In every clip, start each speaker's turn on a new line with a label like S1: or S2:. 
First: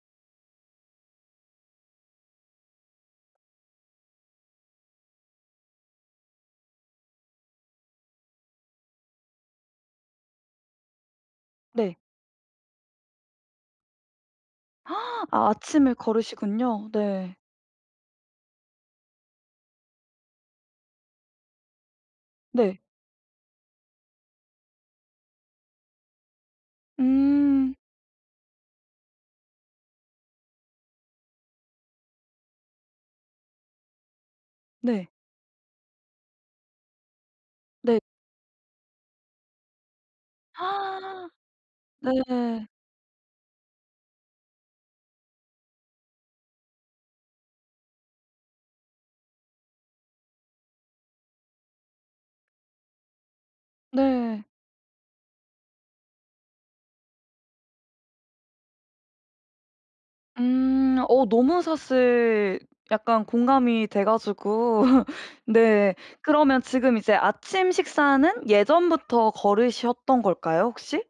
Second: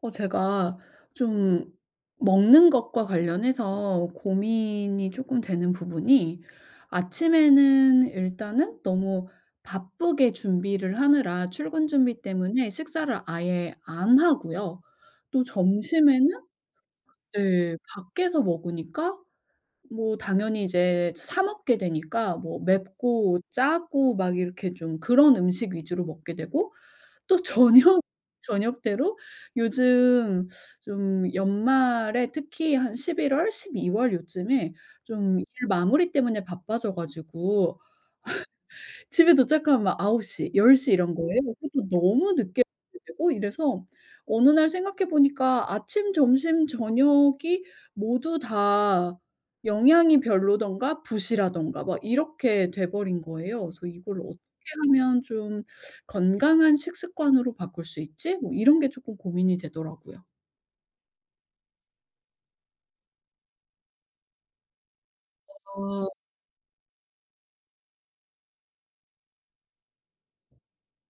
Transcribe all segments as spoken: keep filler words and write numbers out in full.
S1: 어, 제가 좀 먹는 것과 관련해서 고민이 조금 되는 부분이, 아침에는 일단은 너무 바쁘게 준비를 하느라 출근
S2: 네.
S1: 준비 때문에 식사를 아예 안 하고요.
S2: 아
S1: 또
S2: 아침을
S1: 점심에는,
S2: 걸으시군요. 네.
S1: 네, 밖에서 먹으니까 뭐 당연히 이제 사 먹게 되니까 뭐
S2: 네.
S1: 맵고 짜고 막 이렇게 좀 그런 음식 위주로 먹게 되고, 또 저녁
S2: 음.
S1: 저녁대로, 요즘 좀 연말에 특히 한 십일 월, 십이월 요쯤에
S2: 네.
S1: 좀 일 마무리 때문에 바빠져 가지고
S2: 네.
S1: 집에 도착하면 막아홉 시열 하나 열 이런
S2: 하아
S1: 거예요. 그것도 너무 늦게
S2: 네.
S1: 되고 이래서, 어느 날 생각해 보니까 아침, 점심, 저녁이 모두 다 영양이 별로든가 부실하든가 막 이렇게 돼 버린 거예요. 그래서 '이걸 어떻게
S2: 네.
S1: 하면 좀 건강한 식습관으로 바꿀 수 있지?' 뭐 이런 게 쪼끔 고민이 되더라고요.
S2: 음. 어 너무 사실 약간 공감이 돼 가지고 네.
S1: 아.
S2: 그러면 지금 이제 아침 식사는 예전부터 걸으셨던 걸까요 혹시?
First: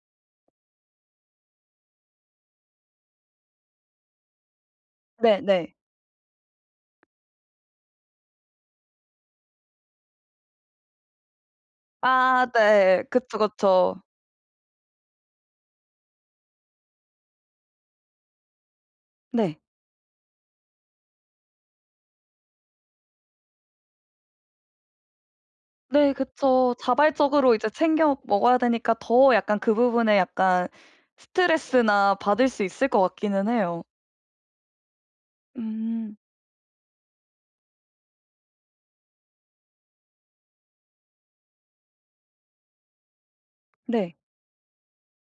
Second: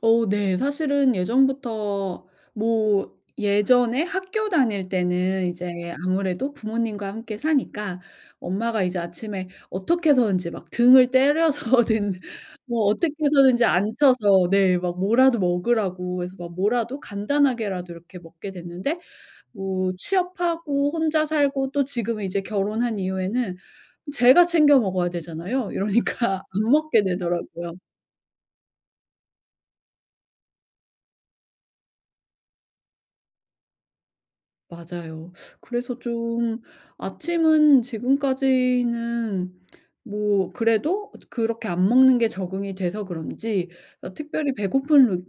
S1: 어 네. 사실은 예전부터 뭐 예전에 학교 다닐 때는
S2: 네네.
S1: 이제 아무래도 부모님과 함께 사니까, 엄마가 이제 아침에 어떻게 해서든지 막 등을 때려서든
S2: 아
S1: 뭐
S2: 네.
S1: 어떻게
S2: 그쵸,
S1: 해서든지
S2: 그쵸.
S1: 앉혀서 네 막 뭐라도 먹으라고 해서 막 뭐라도 간단하게라도 이렇게 먹게 됐는데,
S2: 네.
S1: 뭐 취업하고 혼자 살고 또 지금은 이제 결혼한 이후에는 제가 챙겨 먹어야 되잖아요.
S2: 네
S1: 이러니까 안
S2: 그쵸.
S1: 먹게
S2: 자발적으로 이제
S1: 되더라고요.
S2: 챙겨 먹어야 되니까 더 약간 그 부분에 약간 스트레스나 받을 수 있을 것 같기는 해요.
S1: 맞아요. 그래서
S2: 음.
S1: 좀 아침은 지금까지는 뭐 그래도 그렇게 안 먹는 게 적응이 돼서 그런지 어
S2: 네.
S1: 특별히 배고픔을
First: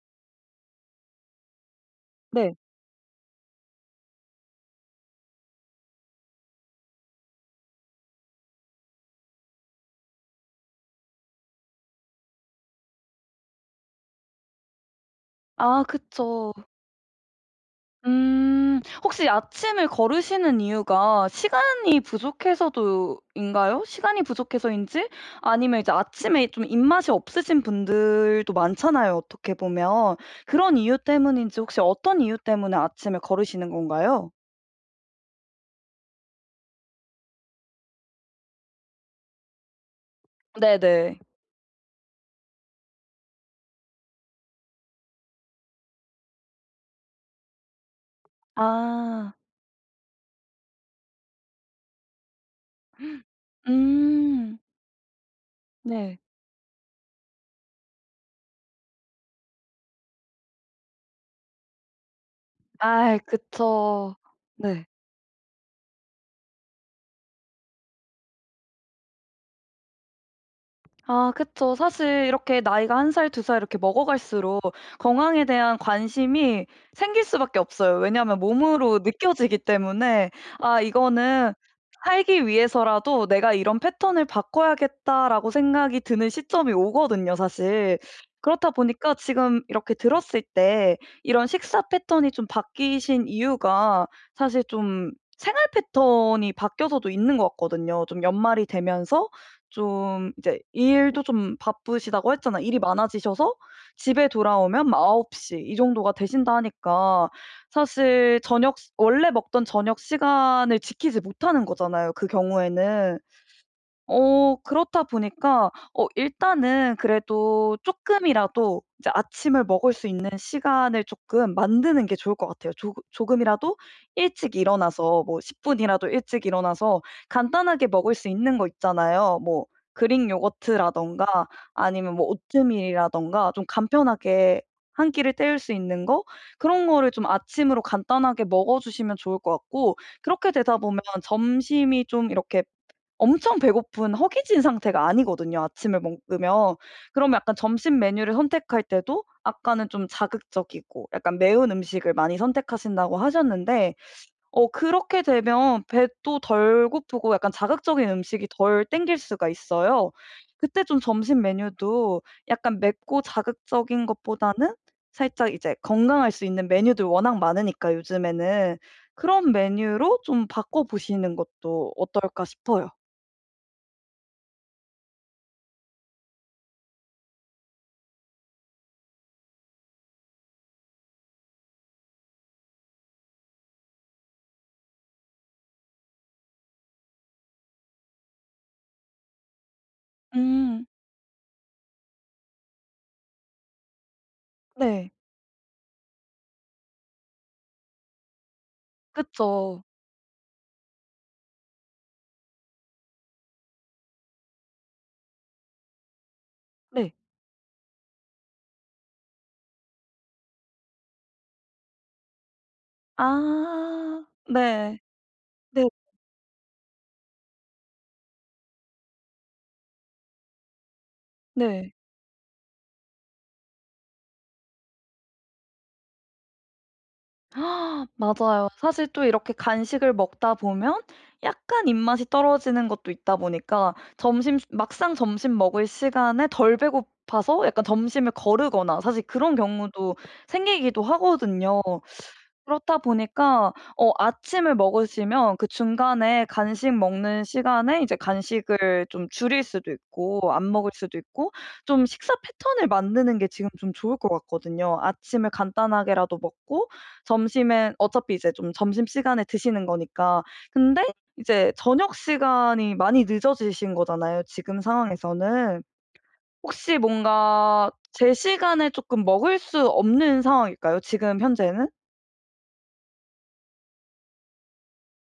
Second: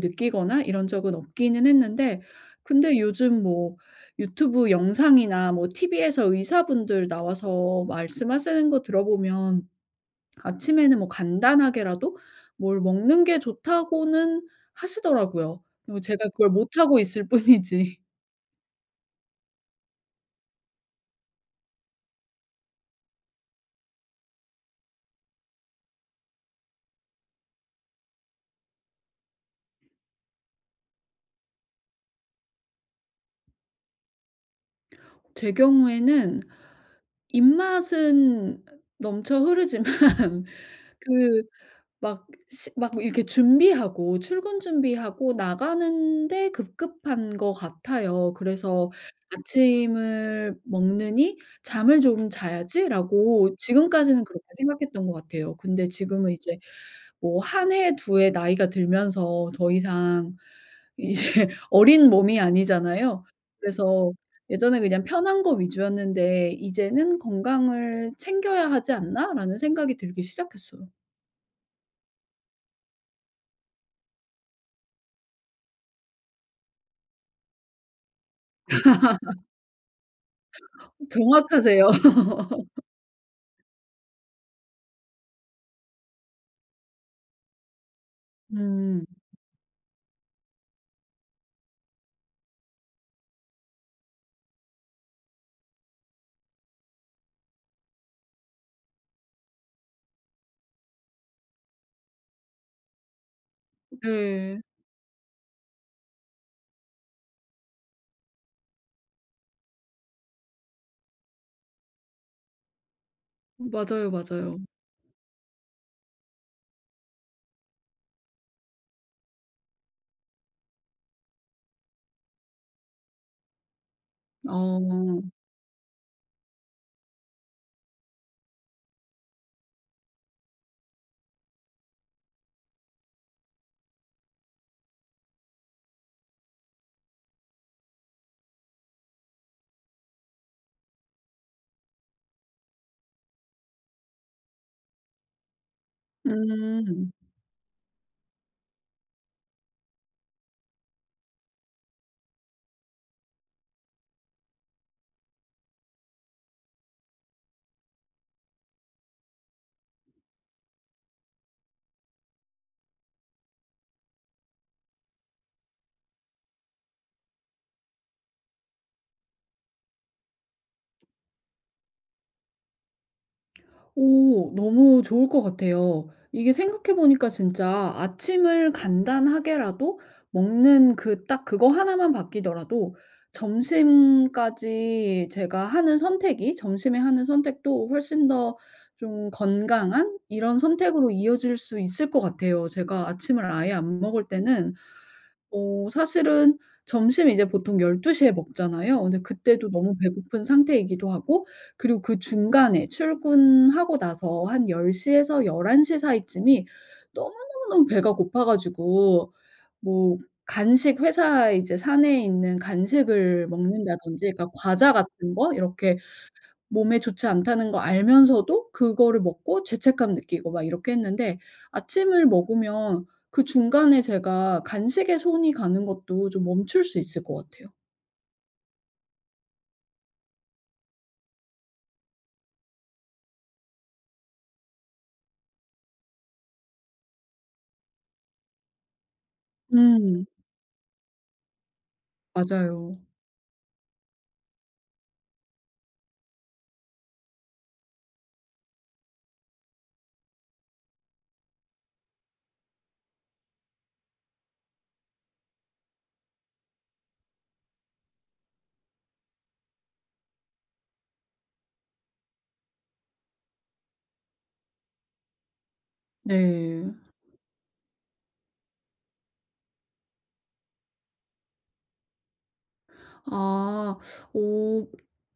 S1: 느끼거나 이런 적은 없기는 했는데,
S2: 네.
S1: 근데 요즘 뭐 유튜브 영상이나 뭐 티브이에서 의사분들 나와서 말씀하시는 거 들어보면 아침에는 뭐 간단하게라도 뭘 먹는 게 좋다고는 하시더라고요.
S2: 아
S1: 뭐 제가 그걸
S2: 그쵸.
S1: 못하고 있을 뿐이지.
S2: 음. 혹시 아침을 거르시는 이유가 시간이 부족해서도 인가요? 시간이 부족해서인지 아니면 이제 아침에 좀 입맛이 없으신 분들도 많잖아요, 어떻게 보면. 그런 이유 때문인지 혹시 어떤 이유 때문에 아침에 거르시는 건가요?
S1: 제 경우에는 입맛은 넘쳐 흐르지만
S2: 네네.
S1: 그 막 시 막 이렇게 준비하고 출근 준비하고 나가는데 급급한 것 같아요. 그래서
S2: 아.
S1: '아침을 먹느니 잠을 좀 자야지.'라고 지금까지는 그렇게
S2: 음.
S1: 생각했던 것 같아요. 근데
S2: 네.
S1: 지금은 이제 뭐 한 해 두 해 나이가 들면서 더 이상 이제 어린 몸이
S2: 아
S1: 아니잖아요. 그래서
S2: 그쵸.
S1: 예전에
S2: 네.
S1: 그냥 편한 거 위주였는데 '이제는 건강을 챙겨야 하지 않나?'라는 생각이 들기 시작했어요.
S2: 아 그쵸. 사실 이렇게 나이가 한 살 두 살 이렇게 먹어갈수록 건강에 대한 관심이 생길 수밖에 없어요. 왜냐하면 몸으로 느껴지기 때문에 '아 이거는
S1: 정확하세요.
S2: 살기 위해서라도 내가 이런 패턴을 바꿔야겠다.'라고 생각이 드는 시점이 오거든요 사실. 그렇다
S1: 음.
S2: 보니까 지금 이렇게 들었을 때 이런 식사 패턴이 좀 바뀌신 이유가 사실 좀 생활 패턴이 바뀌어서도 있는 것 같거든요. 좀 연말이 되면서 좀 이제 일도 좀 바쁘시다고 했잖아. 일이 많아지셔서 집에
S1: 네,
S2: 돌아오면 막아홉 시 이 정도가 되신다 하니까 사실 저녁 시 원래 먹던 저녁 시간을 지키지 못하는 거잖아요, 그 경우에는.
S1: 맞아요,
S2: 어
S1: 맞아요.
S2: 그렇다 보니까 어 일단은 그래도 조금이라도 이제 아침을 먹을 수 있는 시간을 조금 만드는 게 좋을 것 같아요. 조 조금이라도 일찍
S1: 어.
S2: 일어나서 뭐 십 분이라도 일찍 일어나서 간단하게 먹을 수 있는 거 있잖아요. 뭐 그릭 요거트라든가 아니면 뭐 오트밀이라든가 좀 간편하게 한 끼를 때울 수 있는 거 그런 거를 좀 아침으로 간단하게 먹어 주시면 좋을 것 같고 그렇게 되다 보면 점심이 좀 이렇게 엄청 배고픈 허기진 상태가 아니거든요 아침을 먹으면.
S1: 음.
S2: 그러면 약간 점심 메뉴를 선택할 때도 아까는 좀 자극적이고 약간 매운 음식을 많이 선택하신다고 하셨는데 어 그렇게 되면 배도 덜 고프고 약간 자극적인 음식이 덜 땡길 수가 있어요. 그때 좀 점심 메뉴도 약간 맵고 자극적인 것보다는 살짝 이제 건강할 수 있는 메뉴들 워낙 많으니까 요즘에는. 그런 메뉴로 좀 바꿔 보시는 것도 어떨까 싶어요.
S1: 오, 너무 좋을 것 같아요. 이게 생각해 보니까 진짜 아침을 간단하게라도 먹는 그 딱 그거 하나만 바뀌더라도 점심까지 제가 하는 선택이, 점심에 하는 선택도 훨씬 더 좀 건강한 이런
S2: 음.
S1: 선택으로 이어질 수 있을 것 같아요. 제가 아침을 아예 안 먹을 때는
S2: 네.
S1: 어 사실은 점심 이제 보통 일 두 시에 먹잖아요. 근데 그때도
S2: 그쵸.
S1: 너무 배고픈 상태이기도 하고, 그리고 그 중간에 출근하고 나서 한 열 영 에서 하나 한 시 사이쯤이
S2: 네.
S1: 너무너무너무 배가 고파 가지고 뭐 간식, 회사 이제 사내에 있는 간식을
S2: 아.
S1: 먹는다든지, 그러니까 과자
S2: 네.
S1: 같은 거
S2: 네.
S1: 이렇게 몸에 좋지 않다는 거 알면서도 그거를 먹고 죄책감 느끼고 막 이렇게 했는데,
S2: 네.
S1: 아침을 먹으면 그 중간에 제가 간식에 손이 가는 것도 좀 멈출 수 있을 것 같아요.
S2: 맞아요. 사실 또 이렇게 간식을 먹다 보면 약간 입맛이 떨어지는 것도 있다 보니까 점심 막상 점심 먹을 시간에 덜 배고파서 약간 점심을 거르거나 사실 그런 경우도
S1: 음
S2: 생기기도 하거든요.
S1: 맞아요.
S2: 그렇다 보니까 어 아침을 먹으시면 그 중간에 간식 먹는 시간에 이제 간식을 좀 줄일 수도 있고 안 먹을 수도 있고 좀 식사 패턴을 만드는 게 지금 좀 좋을 것 같거든요. 아침을 간단하게라도 먹고 점심엔 어차피 이제 좀 점심시간에 드시는 거니까. 근데 이제 저녁 시간이 많이 늦어지신 거잖아요, 지금 상황에서는.
S1: 네.
S2: 혹시 뭔가 제 시간에 조금 먹을 수 없는 상황일까요, 지금 현재는?
S1: 아. 오,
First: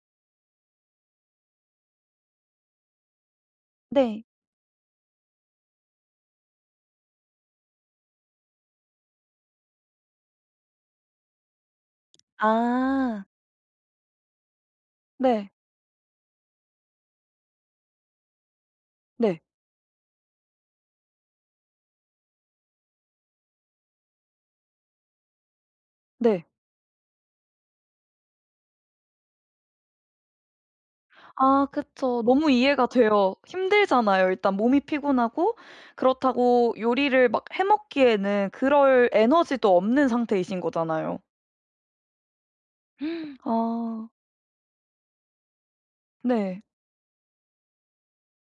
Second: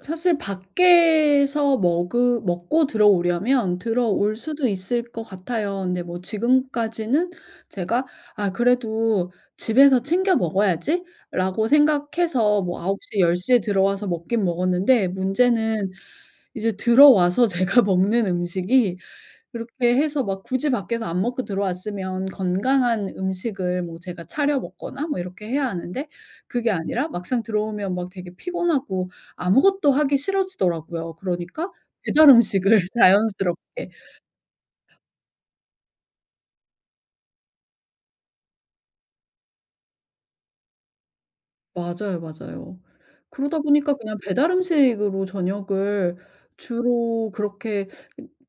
S1: 사실 밖에서 먹으 먹고 들어오려면
S2: 네.
S1: 들어올 수도 있을 것 같아요. 근데 뭐 지금까지는 제가 '아 그래도 집에서 챙겨 먹어야지.'라고 생각해서 뭐아홉 시
S2: 아.
S1: 하나 영에 들어와서 먹긴 먹었는데
S2: 네.
S1: 문제는 이제 들어와서 제가 먹는 음식이,
S2: 네.
S1: 그렇게 해서 막 굳이 밖에서 안 먹고 들어왔으면 건강한 음식을 뭐 제가 차려 먹거나 뭐 이렇게 해야 하는데,
S2: 네.
S1: 그게 아니라 막상 들어오면 막 되게 피곤하고 아무것도 하기 싫어지더라고요.
S2: 아
S1: 그러니까
S2: 그쵸.
S1: 배달
S2: 너무
S1: 음식을
S2: 이해가 돼요.
S1: 자연스럽게.
S2: 힘들잖아요. 일단 몸이 피곤하고 그렇다고 요리를 막 해 먹기에는 그럴 에너지도 없는 상태이신 거잖아요.
S1: 맞아요, 맞아요. 그러다 보니까
S2: 아.
S1: 그냥 배달 음식으로 저녁을
S2: 네.
S1: 주로 그렇게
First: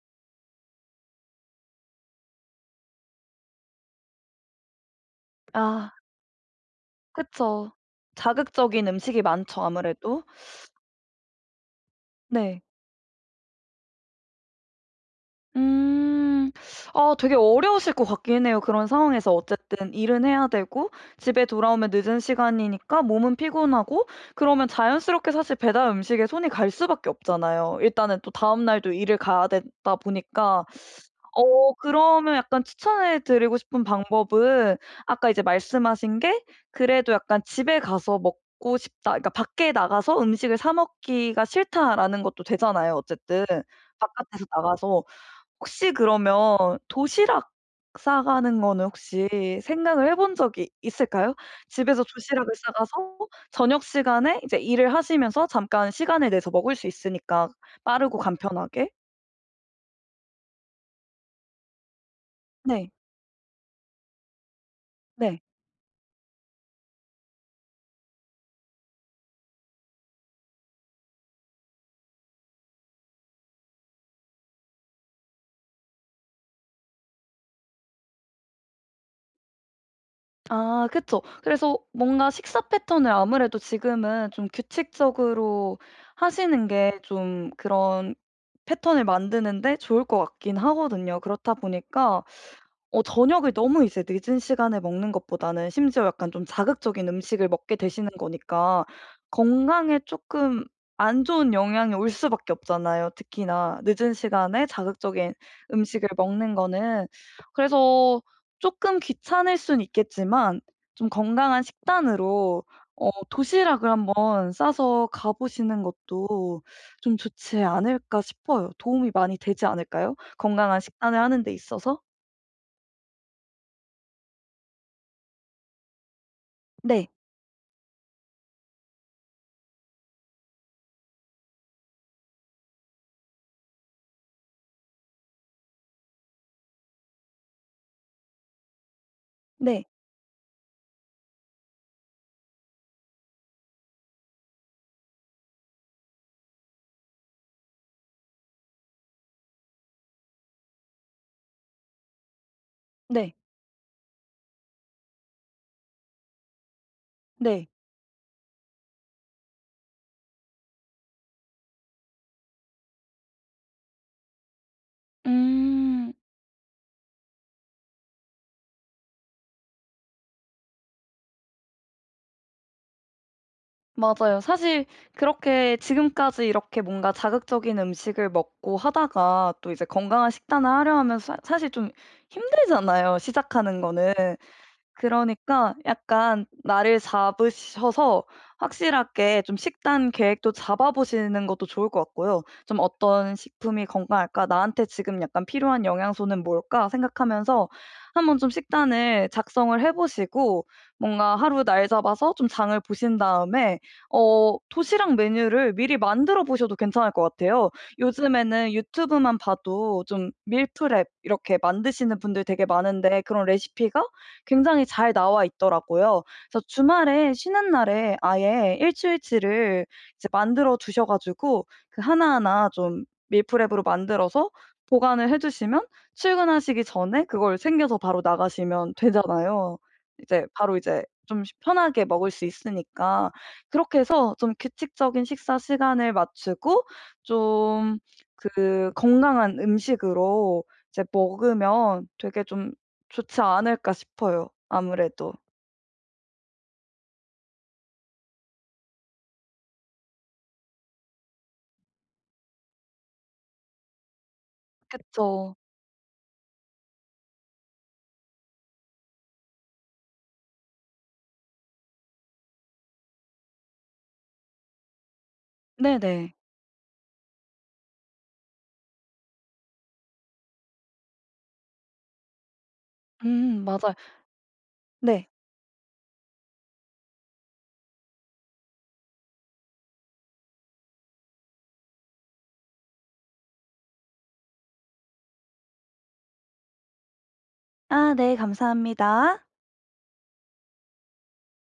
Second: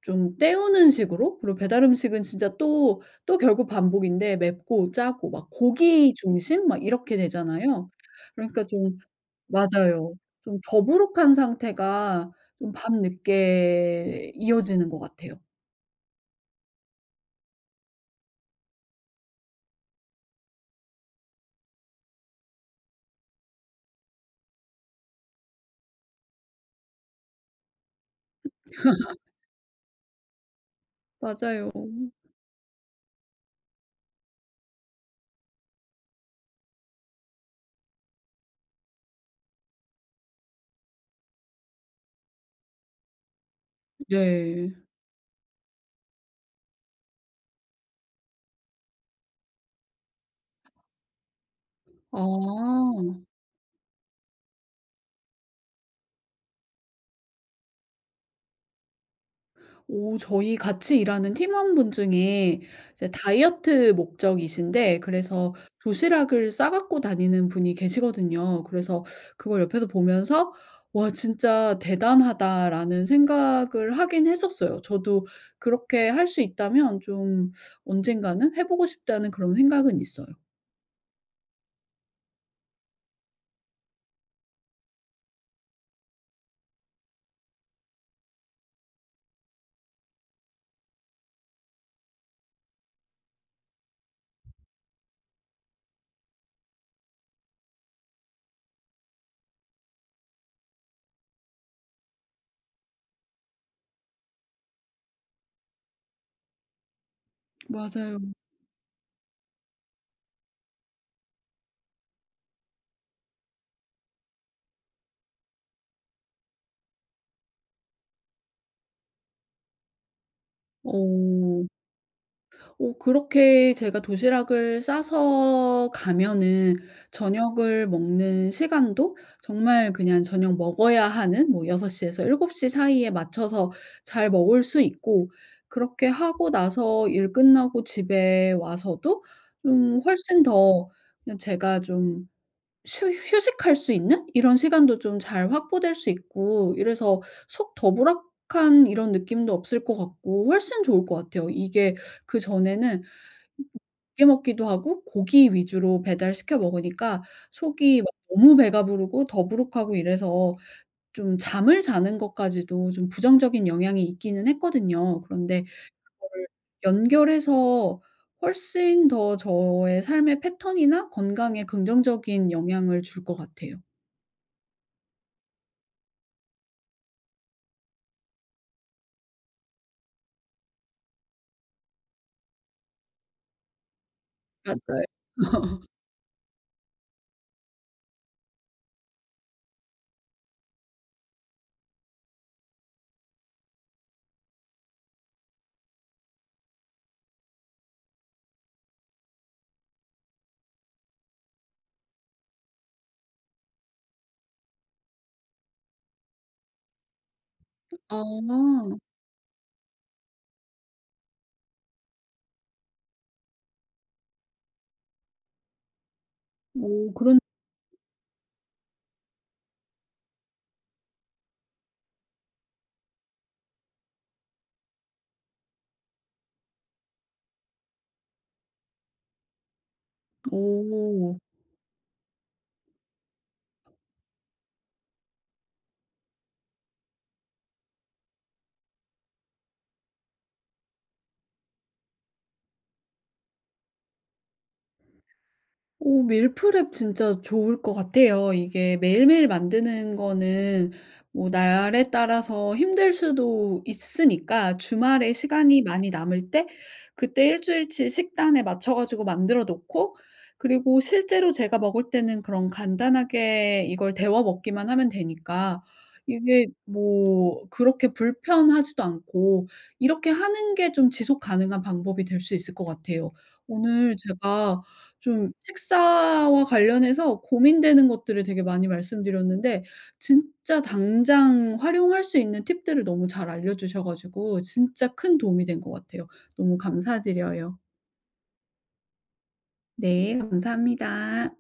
S1: 좀 때우는 식으로. 그리고 배달 음식은 진짜 또 또 결국 반복인데 맵고 짜고 막
S2: 아
S1: 고기 중심 막 이렇게
S2: 그쵸.
S1: 되잖아요. 그러니까
S2: 자극적인
S1: 좀,
S2: 음식이 많죠
S1: 맞아요,
S2: 아무래도.
S1: 좀 더부룩한 상태가
S2: 네.
S1: 좀 밤늦게 이어지는 것 같아요.
S2: 음. 아 되게 어려우실 것 같긴 해요. 그런 상황에서 어쨌든 일은 해야 되고 집에 돌아오면 늦은 시간이니까 몸은 피곤하고 그러면 자연스럽게 사실 배달 음식에 손이 갈 수밖에 없잖아요. 일단은 또 다음 날도 일을 가야 되다 보니까.
S1: 맞아요.
S2: 어 그러면 약간 추천해 드리고 싶은 방법은 아까 이제 말씀하신 게 그래도 약간 '집에 가서 먹고 싶다.' 그러니까 '밖에 나가서 음식을 사 먹기가 싫다.'라는 것도 되잖아요 어쨌든 바깥에서
S1: 네.
S2: 나가서. 혹시 그러면 도시락 싸가는 거는 혹시 생각을 해본 적이 있을까요? 집에서 도시락을 싸가서
S1: 아.
S2: 저녁 시간에 이제 일을 하시면서 잠깐 시간을 내서 먹을 수 있으니까 빠르고 간편하게.
S1: 오, 저희 같이 일하는 팀원분 중에
S2: 네.
S1: 이제 다이어트 목적이신데,
S2: 네.
S1: 그래서 도시락을 싸 갖고 다니는 분이 계시거든요. 그래서 그걸 옆에서 보면서 '와 진짜 대단하다.'라는 생각을 하긴 했었어요. 저도 그렇게 할 수 있다면 좀 언젠가는 해 보고 싶다는 그런 생각은 있어요.
S2: 아 그쵸. 그래서 뭔가 식사 패턴을 아무래도 지금은 좀 규칙적으로 하시는 게 좀 그런 패턴을 만드는데 좋을 것 같긴 하거든요. 그렇다 보니까 어 저녁을 너무 이제 늦은 시간에 먹는 것보다는 심지어 약간 좀 자극적인 음식을 먹게 되시는 거니까 건강에 조금 안 좋은 영향이 올 수밖에 없잖아요, 특히나 늦은 시간에 자극적인 음식을 먹는 거는.
S1: 맞아요.
S2: 그래서 조금 귀찮을 순 있겠지만 좀 건강한 식단으로 어 도시락을 한번 싸서 가 보시는 것도 좀 좋지 않을까 싶어요. 도움이 많이 되지 않을까요? 건강한 식단을 하는 데
S1: 어.
S2: 있어서?
S1: 어 그렇게 제가 도시락을 싸서 가면은
S2: 네.
S1: 저녁을 먹는 시간도 정말 그냥 저녁 먹어야 하는 뭐여섯 시 에서 일곱 시 사이에 맞춰서 잘 먹을 수 있고, 그렇게 하고 나서 일 끝나고 집에 와서도
S2: 네.
S1: 좀 훨씬 더 그냥 제가 좀 휴 휴식할 수 있는 이런 시간도 좀 잘 확보될 수 있고 이래서 속 더부락한 이런 느낌도 없을 것 같고 훨씬 좋을 것 같아요. 이게 그전에는
S2: 네.
S1: 두개 먹기도 하고 고기 위주로 배달시켜 먹으니까
S2: 네.
S1: 속이 막 너무 배가 부르고 더부룩하고 이래서 좀 잠을 자는 것까지도 좀 부정적인 영향이 있기는 했거든요. 그런데
S2: 음.
S1: 그거를 연결해서 훨씬 더 저의 삶의 패턴이나 건강에 긍정적인 영향을 줄 것 같아요.
S2: 맞아요. 사실 그렇게 지금까지 이렇게 뭔가 자극적인 음식을 먹고 하다가 또 이제 건강한 식단을 하려 하면 사 사실 좀 힘들잖아요 시작하는 거는.
S1: 맞아요.
S2: 그러니까 약간 나를 잡으셔서 확실하게 좀 식단 계획도 잡아 보시는 것도 좋을 것 같고요. 좀 '어떤 식품이 건강할까? 나한테 지금 약간 필요한 영양소는 뭘까?' 생각하면서 한번 좀 식단을 작성을 해 보시고 뭔가 하루 날 잡아서 좀 장을 보신 다음에 어 도시락 메뉴를 미리 만들어 보셔도 괜찮을 것 같아요. 요즘에는
S1: 아.
S2: 유튜브만 봐도 좀 밀프렙 이렇게 만드시는 분들 되게 많은데 그런 레시피가 굉장히 잘 나와 있더라고요. 그래서
S1: 오
S2: 주말에
S1: 그런.
S2: 쉬는 날에 아예 일주일치를 이제 만들어 두셔 가지고 그 하나하나 좀 밀프렙으로 만들어서 보관을 해 주시면 출근하시기 전에 그걸 챙겨서 바로 나가시면 되잖아요. 이제 바로 이제
S1: 오.
S2: 좀 쉬 편하게 먹을 수 있으니까. 그렇게 해서 좀 규칙적인 식사 시간을 맞추고 좀 그 건강한 음식으로 이제 먹으면 되게 좀 좋지 않을까 싶어요 아무래도.
S1: 오 밀프렙 진짜 좋을 것 같아요. 이게 매일매일 만드는 거는 뭐 날에 따라서 힘들 수도 있으니까, 주말에
S2: 그쵸.
S1: 시간이 많이 남을 때 그때 일 주일치 식단에 맞춰 가지고 만들어 놓고, 그리고 실제로 제가 먹을 때는 그런 간단하게 이걸 데워 먹기만 하면 되니까
S2: 네네.
S1: 이게 뭐 그렇게 불편하지도 않고, 이렇게 하는 게 좀 지속 가능한 방법이 될 수 있을 것 같아요.
S2: 음 맞아요.
S1: 오늘 제가
S2: 네.
S1: 좀 식사와 관련해서 고민되는 것들을 되게 많이 말씀드렸는데 진짜 당장 활용할 수 있는 팁들을 너무 잘 알려주셔 가지고 진짜 큰 도움이 된 것 같아요. 너무 감사드려요.
S2: 아 네 감사합니다.
S1: 네, 감사합니다.